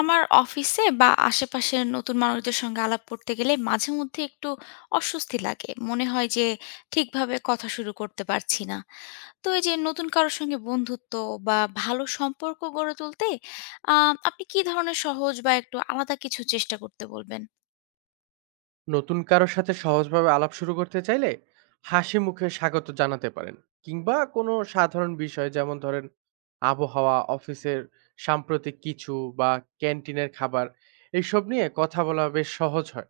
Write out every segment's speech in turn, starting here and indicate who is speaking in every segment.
Speaker 1: আমার অফিসে বা আশেপাশের নতুন মানুষদের সঙ্গে আলাপ করতে গেলে মাঝে মধ্যে একটু অস্বস্তি লাগে, মনে হয় যে ঠিকভাবে কথা শুরু করতে পারছি না। তো এই যে নতুন কারোর সঙ্গে বন্ধুত্ব বা ভালো সম্পর্ক গড়ে তুলতে, আপনি কি ধরনের সহজ বা একটু আলাদা কিছু চেষ্টা করতে বলবেন?
Speaker 2: নতুন কারো সাথে সহজভাবে আলাপ শুরু করতে চাইলে হাসি মুখে স্বাগত জানাতে পারেন। কিংবা কোনো সাধারণ বিষয় যেমন ধরেন আবহাওয়া, অফিসের সাম্প্রতিক কিছু বা ক্যান্টিনের খাবার এইসব নিয়ে কথা বলা বেশ সহজ হয়।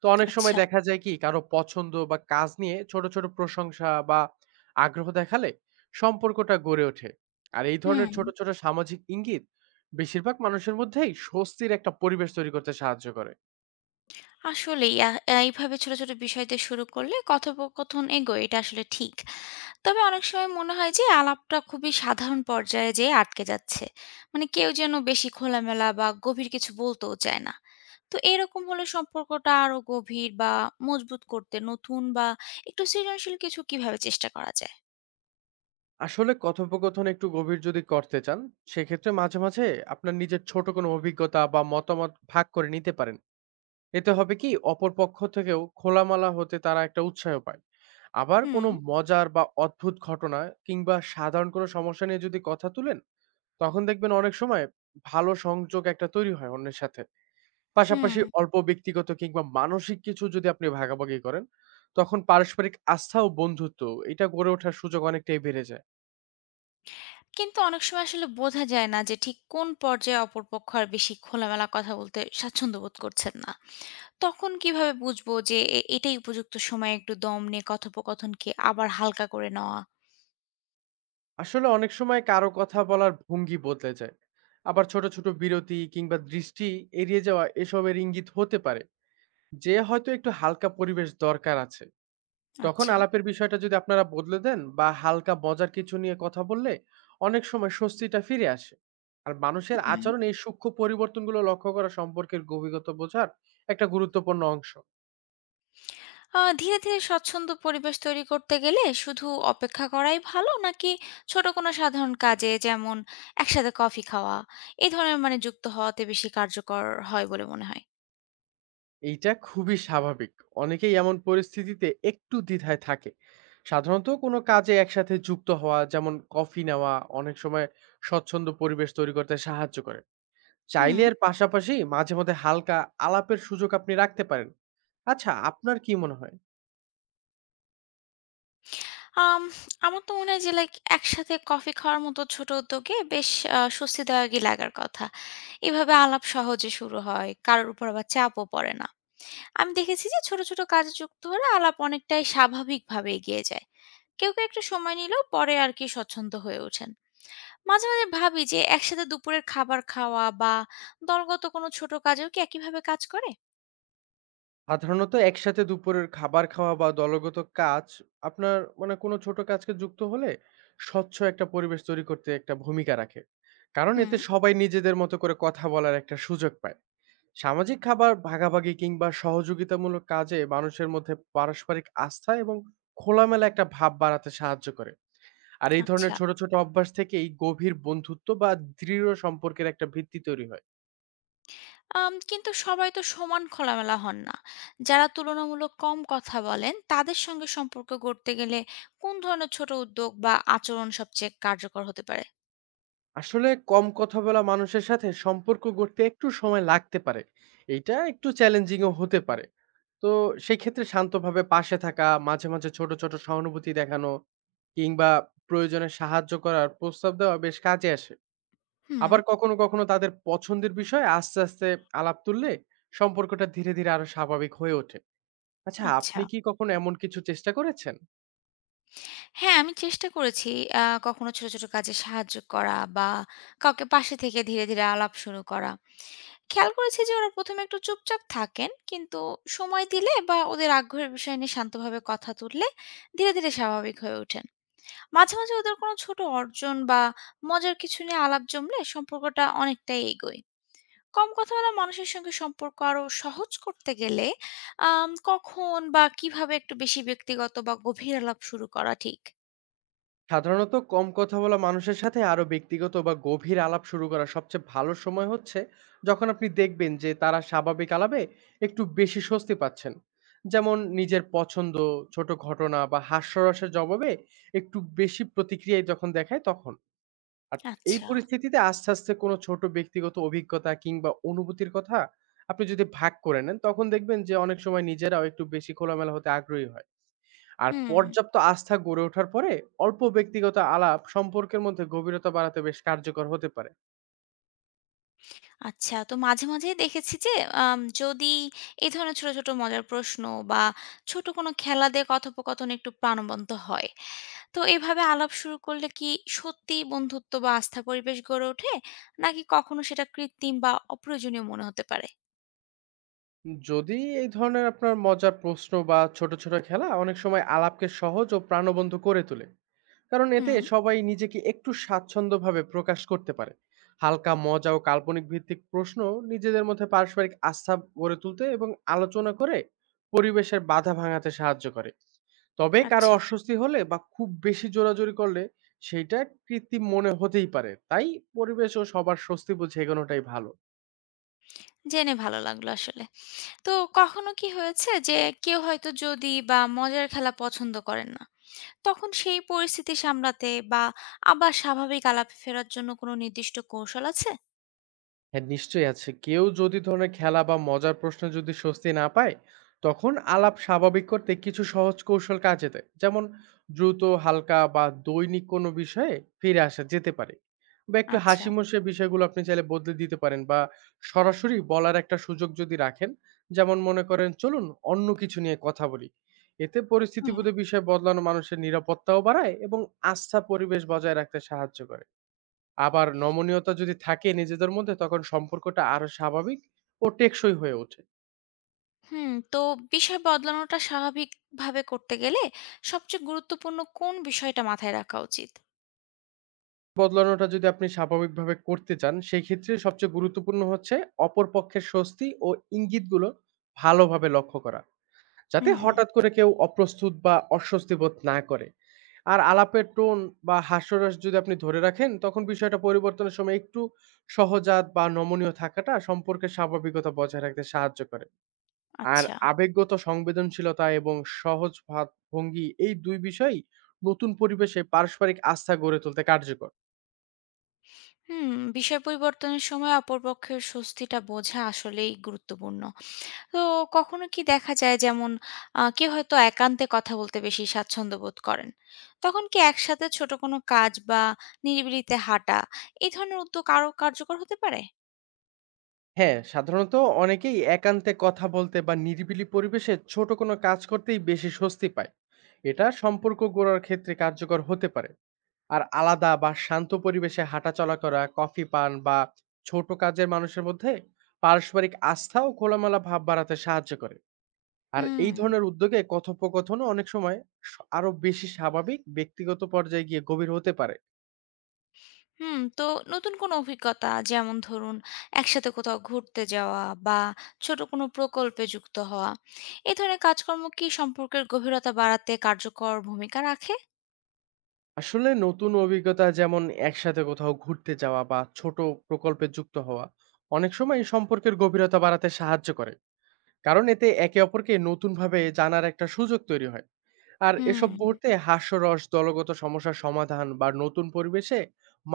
Speaker 2: তো অনেক সময়
Speaker 1: আচ্ছা।
Speaker 2: দেখা যায় কি কারো পছন্দ বা কাজ নিয়ে ছোট ছোট প্রশংসা বা আগ্রহ দেখালে সম্পর্কটা গড়ে ওঠে। আর এই
Speaker 1: হুম।
Speaker 2: ধরনের ছোট ছোট সামাজিক ইঙ্গিত বেশিরভাগ মানুষের মধ্যেই স্বস্তির একটা পরিবেশ তৈরি করতে সাহায্য করে।
Speaker 1: আসলেই। এইভাবে ছোট, ছোট বিষয় দিয়ে শুরু করলে কথোপকথন এগোয়, এটা আসলে ঠিক। তবে অনেক সময় মনে হয় যে আলাপটা খুবই সাধারণ পর্যায়ে যেয়ে আটকে যাচ্ছে। মানে কেউ যেন বেশি খোলামেলা বা গভীর কিছু বলতেও চায় না। তো এরকম হলে সম্পর্কটা আরো গভীর বা মজবুত করতে নতুন বা একটু সৃজনশীল কিছু কিভাবে চেষ্টা করা যায়?
Speaker 2: আসলে কথোপকথন একটু গভীর যদি করতে চান, সেক্ষেত্রে মাঝে মাঝে আপনার নিজের ছোট কোনো অভিজ্ঞতা বা মতামত ভাগ করে নিতে পারেন। এতে হবে কি অপর পক্ষ থেকেও খোলামেলা হতে তারা একটা উৎসাহ পায়। আবার কোনো
Speaker 1: হুম,
Speaker 2: মজার বা অদ্ভুত ঘটনা কিংবা সাধারণ কোনো সমস্যা নিয়ে যদি কথা তুলেন, তখন দেখবেন অনেক সময় ভালো সংযোগ একটা তৈরি হয় অন্যের সাথে।
Speaker 1: হুম।
Speaker 2: পাশাপাশি অল্প ব্যক্তিগত কিংবা মানসিক কিছু যদি আপনি ভাগাভাগি করেন, তখন পারস্পরিক আস্থা ও বন্ধুত্ব এটা গড়ে ওঠার সুযোগ অনেকটাই বেড়ে যায়।
Speaker 1: কিন্তু অনেক সময় আসলে বোঝা যায় না যে ঠিক কোন পর্যায়ে অপরপক্ষ আর বেশি খোলামেলা কথা বলতে স্বাচ্ছন্দ্য বোধ করছেন না। তখন কিভাবে বুঝবো যে এটাই উপযুক্ত সময় একটু দম নিয়ে কথোপকথনকে আবার হালকা করে নেওয়া?
Speaker 2: আসলে অনেক সময় কারো কথা বলার ভঙ্গি বদলে যায়। আবার ছোট ছোট বিরতি কিংবা দৃষ্টি এড়িয়ে যাওয়া এসবের ইঙ্গিত হতে পারে যে হয়তো একটু হালকা পরিবেশ দরকার আছে। তখন
Speaker 1: আচ্ছা।
Speaker 2: আলাপের বিষয়টা যদি আপনারা বদলে দেন বা হালকা মজার কিছু নিয়ে কথা বললে অনেক সময় স্বস্তিটা ফিরে আসে। আর মানুষের
Speaker 1: হুম।
Speaker 2: আচরণ এই সূক্ষ্ম পরিবর্তনগুলো লক্ষ্য করা সম্পর্কের গভীরতা বোঝার একটা গুরুত্বপূর্ণ অংশ।
Speaker 1: ধীরে, ধীরে স্বচ্ছন্দ পরিবেশ তৈরি করতে গেলে শুধু অপেক্ষা করাই ভালো, নাকি ছোট কোনো সাধারণ কাজে, যেমন একসাথে কফি খাওয়া, এই ধরনের মানে যুক্ত হওয়াতে বেশি কার্যকর হয় বলে মনে হয়?
Speaker 2: এইটা খুবই স্বাভাবিক। অনেকেই এমন পরিস্থিতিতে একটু দ্বিধায় থাকে। সাধারণত কোনো কাজে একসাথে যুক্ত হওয়া যেমন কফি নেওয়া অনেক সময় স্বচ্ছন্দ পরিবেশ তৈরি করতে সাহায্য করে।
Speaker 1: হুম।
Speaker 2: চাইলে এর পাশাপাশি মাঝে মধ্যে হালকা আলাপের সুযোগ আপনি রাখতে পারেন। আচ্ছা আপনার কি মনে হয়?
Speaker 1: আম আমার তো মনে হয় যে একসাথে কফি খাওয়ার মতো ছোট উদ্যোগে বেশ স্বস্তিদায়কই লাগার কথা। এভাবে আলাপ সহজে শুরু হয়, কারোর উপর আবার চাপও পড়ে না। আমি দেখেছি যে ছোট ছোট কাজে যুক্ত হলে আলাপ অনেকটাই স্বাভাবিকভাবে এগিয়ে যায়। কেউ কেউ একটা সময় নিলেও পরে আর কি স্বচ্ছন্দ হয়ে ওঠেন। মাঝে মাঝে ভাবি যে একসাথে দুপুরের খাবার খাওয়া বা দলগত কোনো ছোট কাজেও কি একইভাবে কাজ করে?
Speaker 2: সাধারণত একসাথে দুপুরের খাবার খাওয়া বা দলগত কাজ আপনার মানে কোনো ছোট কাজকে যুক্ত হলে স্বচ্ছ একটা পরিবেশ তৈরি করতে একটা ভূমিকা রাখে। কারণ
Speaker 1: হুম।
Speaker 2: এতে সবাই নিজেদের মতো করে কথা বলার একটা সুযোগ পায়। সামাজিক খাবার ভাগাভাগি কিংবা সহযোগিতামূলক কাজে মানুষের মধ্যে পারস্পরিক আস্থা এবং খোলামেলা একটা ভাব বাড়াতে সাহায্য করে। আর এই ধরনের
Speaker 1: আচ্ছা।
Speaker 2: ছোট ছোট অভ্যাস থেকেই গভীর বন্ধুত্ব বা দৃঢ় সম্পর্কের একটা ভিত্তি তৈরি হয়।
Speaker 1: কিন্তু সবাই তো সমান খোলামেলা হন না। যারা তুলনামূলক কম কথা বলেন, তাদের সঙ্গে সম্পর্ক গড়তে গেলে কোন ধরনের ছোট উদ্যোগ বা আচরণ সবচেয়ে কার্যকর হতে পারে?
Speaker 2: আসলে কম কথা বলা মানুষের সাথে সম্পর্ক গড়তে একটু সময় লাগতে পারে, এটা একটু চ্যালেঞ্জিংও হতে পারে। তো সেই ক্ষেত্রে শান্তভাবে পাশে থাকা, মাঝে মাঝে ছোট ছোট সহানুভূতি দেখানো কিংবা প্রয়োজনে সাহায্য করার প্রস্তাব দেওয়া বেশ কাজে আসে।
Speaker 1: হুম।
Speaker 2: আবার কখনো কখনো তাদের পছন্দের বিষয়ে আস্তে আস্তে আলাপ তুললে সম্পর্কটা ধীরে ধীরে আরো স্বাভাবিক হয়ে ওঠে। আচ্ছা
Speaker 1: আচ্ছা।
Speaker 2: আপনি কি কখনো এমন কিছু চেষ্টা করেছেন?
Speaker 1: হ্যাঁ, আমি চেষ্টা করেছি। কখনো ছোট, ছোট কাজে সাহায্য করা, বা কাউকে পাশে থেকে ধীরে, ধীরে আলাপ শুরু করা। খেয়াল করেছি যে ওরা ১ম এ একটু চুপচাপ থাকেন। কিন্তু সময় দিলে বা ওদের আগ্রহের বিষয় নিয়ে শান্তভাবে কথা তুললে ধীরে, ধীরে স্বাভাবিক হয়ে ওঠেন। মাঝে, মাঝে ওদের কোনো ছোট অর্জন বা মজার কিছু নিয়ে আলাপ জমলে সম্পর্কটা অনেকটাই এগোয়। কম কথা বলা মানুষের সঙ্গে সম্পর্ক আরো সহজ করতে গেলে কখন বা কিভাবে একটু বেশি ব্যক্তিগত বা গভীর আলাপ শুরু করা ঠিক?
Speaker 2: সাধারণত কম কথা বলা মানুষের সাথে আরো ব্যক্তিগত বা গভীর আলাপ শুরু করার সবচেয়ে ভালো সময় হচ্ছে যখন আপনি দেখবেন যে তারা স্বাভাবিক আলাপে একটু বেশি স্বস্তি পাচ্ছেন। যেমন নিজের পছন্দ, ছোট ঘটনা বা হাস্যরসের জবাবে একটু বেশি প্রতিক্রিয়ায় যখন দেখায় তখন। আর এই
Speaker 1: আচ্ছা।
Speaker 2: পরিস্থিতিতে আস্তে আস্তে কোনো ছোট ব্যক্তিগত অভিজ্ঞতা কিংবা অনুভূতির কথা আপনি যদি ভাগ করে নেন, তখন দেখবেন যে অনেক সময় নিজেরাও একটু বেশি খোলামেলা হতে আগ্রহী হয়। আর
Speaker 1: হুম।
Speaker 2: পর্যাপ্ত আস্থা গড়ে ওঠার পরে অল্প ব্যক্তিগত আলাপ সম্পর্কের মধ্যে গভীরতা বাড়াতে বেশ কার্যকর হতে পারে।
Speaker 1: আচ্ছা, তো মাঝে, মাঝে দেখেছি যে যদি এই ধরনের ছোট, ছোট মজার প্রশ্ন বা ছোট কোনো খেলা দিয়ে কথোপকথন একটু প্রাণবন্ত হয়। তো এভাবে আলাপ শুরু করলে কি সত্যিই বন্ধুত্ব বা আস্থার পরিবেশ গড়ে ওঠে? নাকি কখনো সেটা কৃত্রিম বা অপ্রয়োজনীয় মনে হতে পারে?
Speaker 2: যদি এই ধরনের আপনার মজার প্রশ্ন বা ছোট ছোট খেলা অনেক সময় আলাপকে সহজ ও প্রাণবন্ত করে তোলে। কারণ এতে
Speaker 1: হুম।
Speaker 2: সবাই নিজেকে একটু স্বাচ্ছন্দ্যভাবে প্রকাশ করতে পারে। হালকা মজা ও কাল্পনিক ভিত্তিক প্রশ্ন নিজেদের মধ্যে পারস্পরিক আস্থা গড়ে তুলতে এবং আলোচনা করে পরিবেশের বাধা ভাঙাতে সাহায্য করে। তবে কারো
Speaker 1: আচ্ছা।
Speaker 2: অস্বস্তি হলে বা খুব বেশি জোরাজোরি করলে সেইটা কৃত্রিম মনে হতেই পারে। তাই পরিবেশ ও সবার স্বস্তি বুঝে এগোনোটাই ভালো।
Speaker 1: জেনে ভালো লাগলো আসলে। তো কখনো কি হয়েছে যে কেউ হয়তো যদি বা মজার খেলা পছন্দ করেন না, তখন সেই পরিস্থিতি সামলাতে বা আবার স্বাভাবিক আলাপে ফেরার জন্য কোনো নির্দিষ্ট কৌশল আছে?
Speaker 2: হ্যাঁ, নিশ্চয়ই আছে। কেউ যদি ধরনের খেলা বা মজার প্রশ্নে যদি স্বস্তি না পায়, তখন আলাপ স্বাভাবিক করতে কিছু সহজ কৌশল কাজে দেয়। যেমন দ্রুত, হালকা বা দৈনিক কোনো বিষয়ে ফিরে আসা যেতে পারে। বা একটু
Speaker 1: আচ্ছা।
Speaker 2: হাসিমুখে বিষয়গুলো আপনি চাইলে বদলে দিতে পারেন বা সরাসরি বলার একটা সুযোগ যদি রাখেন, যেমন মনে করেন চলুন অন্য কিছু নিয়ে কথা বলি। এতে
Speaker 1: হুম।
Speaker 2: পরিস্থিতিবোধে বিষয় বদলানো মানুষের নিরাপত্তাও বাড়ায় এবং আস্থা পরিবেশ বজায় রাখতে সাহায্য করে। আবার নমনীয়তা যদি থাকে নিজেদের মধ্যে তখন সম্পর্কটা আরো স্বাভাবিক ও টেকসই হয়ে ওঠে।
Speaker 1: হুম। তো বিষয় বদলানোটা স্বাভাবিকভাবে করতে গেলে সবচেয়ে গুরুত্বপূর্ণ কোন বিষয়টা মাথায় রাখা উচিত?
Speaker 2: বদলানোটা যদি আপনি স্বাভাবিকভাবে করতে চান সেক্ষেত্রে সবচেয়ে গুরুত্বপূর্ণ হচ্ছে অপর পক্ষের স্বস্তি ও ইঙ্গিতগুলো ভালোভাবে লক্ষ্য করা। যাতে
Speaker 1: হুম।
Speaker 2: হঠাৎ করে কেউ অপ্রস্তুত বা অস্বস্তি বোধ না করে। আর আলাপের টোন বা হাস্যরস যদি আপনি ধরে রাখেন তখন বিষয়টা পরিবর্তনের সময় একটু সহজাত বা নমনীয় থাকাটা সম্পর্কের স্বাভাবিকতা বজায় রাখতে সাহায্য করে। আর
Speaker 1: আচ্ছা।
Speaker 2: আবেগগত সংবেদনশীলতা এবং সহজ ভাব ভঙ্গি এই দুই বিষয়ই নতুন পরিবেশে পারস্পরিক আস্থা গড়ে তুলতে কার্যকর।
Speaker 1: হুম। বিষয় পরিবর্তনের সময় অপরপক্ষের স্বস্তিটা বোঝা আসলেই গুরুত্বপূর্ণ। তো কখনো কি দেখা যায়, যেমন কেউ হয়তো একান্তে কথা বলতে বেশি স্বাচ্ছন্দ্য বোধ করেন। তখন কি একসাথে ছোট কোনো কাজ বা নিরিবিলিতে হাঁটা, এই ধরনের উদ্যোগ আরো কার্যকর হতে পারে?
Speaker 2: হ্যাঁ, সাধারণত অনেকেই একান্তে কথা বলতে বা নিরিবিলি পরিবেশে ছোট কোনো কাজ করতেই বেশি স্বস্তি পায়। এটা সম্পর্ক গড়ার ক্ষেত্রে কার্যকর হতে পারে। আর আলাদা বা শান্ত পরিবেশে হাঁটাচলা করা, কফি পান বা ছোট কাজের মানুষের মধ্যে পারস্পরিক আস্থা ও খোলামেলা ভাব বাড়াতে সাহায্য করে। আর
Speaker 1: হুম,
Speaker 2: এই ধরনের উদ্যোগে কথোপকথনও অনেক সময় স আরো বেশি স্বাভাবিক, ব্যক্তিগত পর্যায়ে গিয়ে গভীর হতে পারে।
Speaker 1: হুম। তো নতুন কোনো অভিজ্ঞতা, যেমন ধরুন একসাথে কোথাও ঘুরতে যাওয়া বা ছোট কোনো প্রকল্পে যুক্ত হওয়া, এ ধরনের কাজকর্ম কি সম্পর্কের গভীরতা বাড়াতে কার্যকর ভূমিকা রাখে?
Speaker 2: আসলে নতুন অভিজ্ঞতা যেমন একসাথে কোথাও ঘুরতে যাওয়া বা ছোট প্রকল্পে যুক্ত হওয়া, অনেক সময় এই সম্পর্কের গভীরতা বাড়াতে সাহায্য করে। কারণ এতে একে অপরকে নতুনভাবে জানার একটা সুযোগ তৈরি হয়। আর এসব
Speaker 1: হুম,
Speaker 2: মুহূর্তে হাস্যরস, দলগত সমস্যার সমাধান বা নতুন পরিবেশে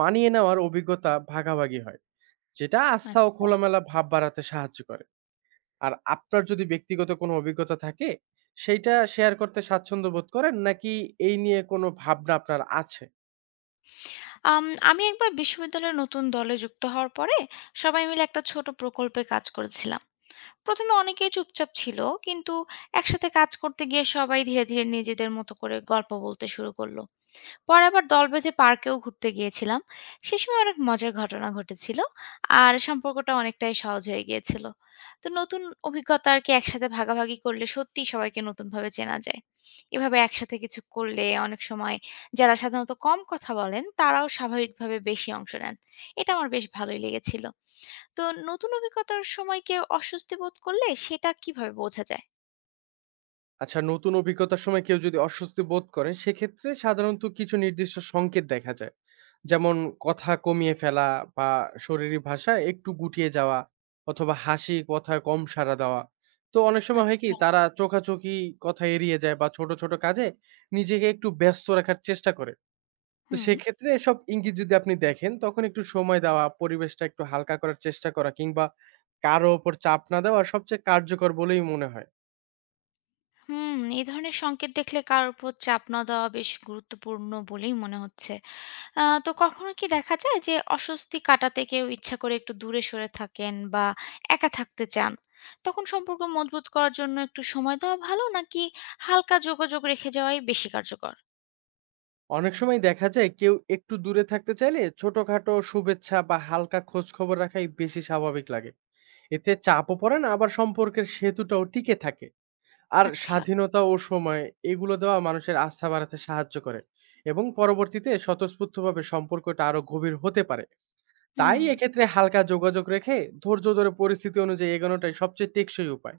Speaker 2: মানিয়ে নেওয়ার অভিজ্ঞতা ভাগাভাগি হয়, যেটা আস্থা ও
Speaker 1: আচ্ছা।
Speaker 2: খোলামেলা ভাব বাড়াতে সাহায্য করে। আর আপনার যদি ব্যক্তিগত কোনো অভিজ্ঞতা থাকে, সেইটা শেয়ার করতে স্বাচ্ছন্দ্য বোধ করেন? নাকি এই নিয়ে কোনো ভাবনা আপনার আছে?
Speaker 1: আমি একবার বিশ্ববিদ্যালয়ের নতুন দলে যুক্ত হওয়ার পরে সবাই মিলে একটা ছোট প্রকল্পে কাজ করেছিলাম। প্রথমে অনেকেই চুপচাপ ছিল, কিন্তু একসাথে কাজ করতে গিয়ে সবাই ধীরে ধীরে নিজেদের মতো করে গল্প বলতে শুরু করলো। পরে আবার দল বেঁধে পার্কেও ঘুরতে গিয়েছিলাম। সে সময় অনেক মজার ঘটনা ঘটেছিল। আর সম্পর্কটা অনেকটাই সহজ হয়ে গিয়েছিল। তো নতুন অভিজ্ঞতা আরকি একসাথে ভাগাভাগি করলে সত্যিই সবাইকে নতুনভাবে চেনা যায়। এভাবে একসাথে কিছু করলে অনেক সময় যারা সাধারণত কম কথা বলেন, তারাও স্বাভাবিকভাবে বেশি অংশ নেন। এটা আমার বেশ ভালোই লেগেছিল। তো নতুন অভিজ্ঞতার সময় কেউ অস্বস্তি বোধ করলে সেটা কিভাবে বোঝা যায়?
Speaker 2: আচ্ছা নতুন অভিজ্ঞতার সময় কেউ যদি অস্বস্তি বোধ করে, সেক্ষেত্রে সাধারণত কিছু নির্দিষ্ট সংকেত দেখা যায়। যেমন কথা কমিয়ে ফেলা বা শরীরী ভাষায় একটু গুটিয়ে যাওয়া অথবা হাসি, কথায় কম সাড়া দেওয়া। তো অনেক সময় হয় কি
Speaker 1: আচ্ছা।
Speaker 2: তারা চোখাচোখি কথা এড়িয়ে যায় বা ছোট ছোট কাজে নিজেকে একটু ব্যস্ত রাখার চেষ্টা করে। তো
Speaker 1: হুম।
Speaker 2: সেক্ষেত্রে এসব ইঙ্গিত যদি আপনি দেখেন, তখন একটু সময় দেওয়া, পরিবেশটা একটু হালকা করার চেষ্টা করা কিংবা কারো ওপর চাপ না দেওয়া সবচেয়ে কার্যকর বলেই মনে হয়।
Speaker 1: হুম, এই ধরনের সংকেত দেখলে কারোর উপর চাপ না দেওয়া বেশ গুরুত্বপূর্ণ বলেই মনে হচ্ছে। তো কখনো কি দেখা যায় যে অস্বস্তি কাটাতে কেউ ইচ্ছা করে একটু দূরে সরে থাকেন বা একা থাকতে চান? তখন সম্পর্ক মজবুত করার জন্য একটু সময় দেওয়া ভালো, নাকি হালকা যোগাযোগ রেখে যাওয়াই বেশি কার্যকর?
Speaker 2: অনেক সময় দেখা যায় কেউ একটু দূরে থাকতে চাইলে ছোটখাটো শুভেচ্ছা বা হালকা খোঁজখবর রাখাই বেশি স্বাভাবিক লাগে। এতে চাপও পড়ে না, আবার সম্পর্কের সেতুটাও টিকে থাকে। আর
Speaker 1: আচ্ছা,
Speaker 2: স্বাধীনতা ও সময় এগুলো দেওয়া মানুষের আস্থা বাড়াতে সাহায্য করে এবং পরবর্তীতে স্বতঃস্ফূর্তভাবে সম্পর্কটা আরো গভীর হতে পারে। তাই
Speaker 1: হুম।
Speaker 2: এক্ষেত্রে হালকা যোগাযোগ রেখে ধৈর্য ধরে পরিস্থিতি অনুযায়ী এগোনোটাই সবচেয়ে টেকসই উপায়।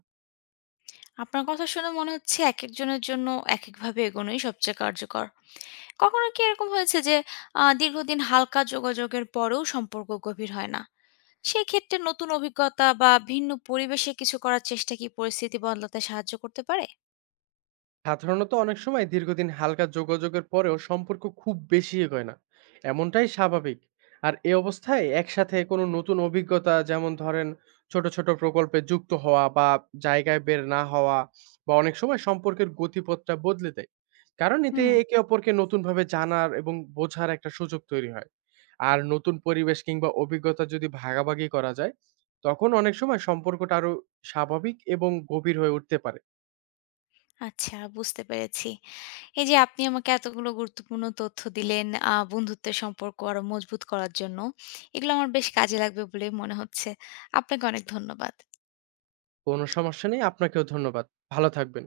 Speaker 1: আপনার কথা শুনে মনে হচ্ছে একেকজনের জন্য একেকভাবে এগোনোই সবচেয়ে কার্যকর। কখনো কি এরকম হয়েছে যে দীর্ঘদিন হালকা যোগাযোগের পরেও সম্পর্ক গভীর হয় না? সেক্ষেত্রে নতুন অভিজ্ঞতা বা ভিন্ন পরিবেশে কিছু করার চেষ্টা কি পরিস্থিতি বদলাতে সাহায্য করতে পারে?
Speaker 2: সাধারণত অনেক সময় দীর্ঘদিন হালকা যোগাযোগের পরেও সম্পর্ক খুব বেশি এগোয় না, এমনটাই স্বাভাবিক। আর এই অবস্থায় একসাথে কোনো নতুন অভিজ্ঞতা যেমন ধরেন ছোট ছোট প্রকল্পে যুক্ত হওয়া বা জায়গায় বের না হওয়া বা অনেক সময় সম্পর্কের গতিপথটা বদলে দেয়। কারণ এতে
Speaker 1: হুম,
Speaker 2: একে অপরকে নতুনভাবে জানার এবং বোঝার একটা সুযোগ তৈরি হয়। আর নতুন পরিবেশ কিংবা অভিজ্ঞতা যদি ভাগাভাগি করা যায় তখন অনেক সময় সম্পর্কটা আরো স্বাভাবিক এবং গভীর হয়ে উঠতে পারে।
Speaker 1: আচ্ছা, বুঝতে পেরেছি। এই যে আপনি আমাকে এতগুলো গুরুত্বপূর্ণ তথ্য দিলেন বন্ধুত্বের সম্পর্ক আরো মজবুত করার জন্য। এগুলো আমার বেশ কাজে লাগবে বলেই মনে হচ্ছে। আপনাকে অনেক ধন্যবাদ।
Speaker 2: কোনো সমস্যা নেই। আপনাকেও ধন্যবাদ। ভালো থাকবেন।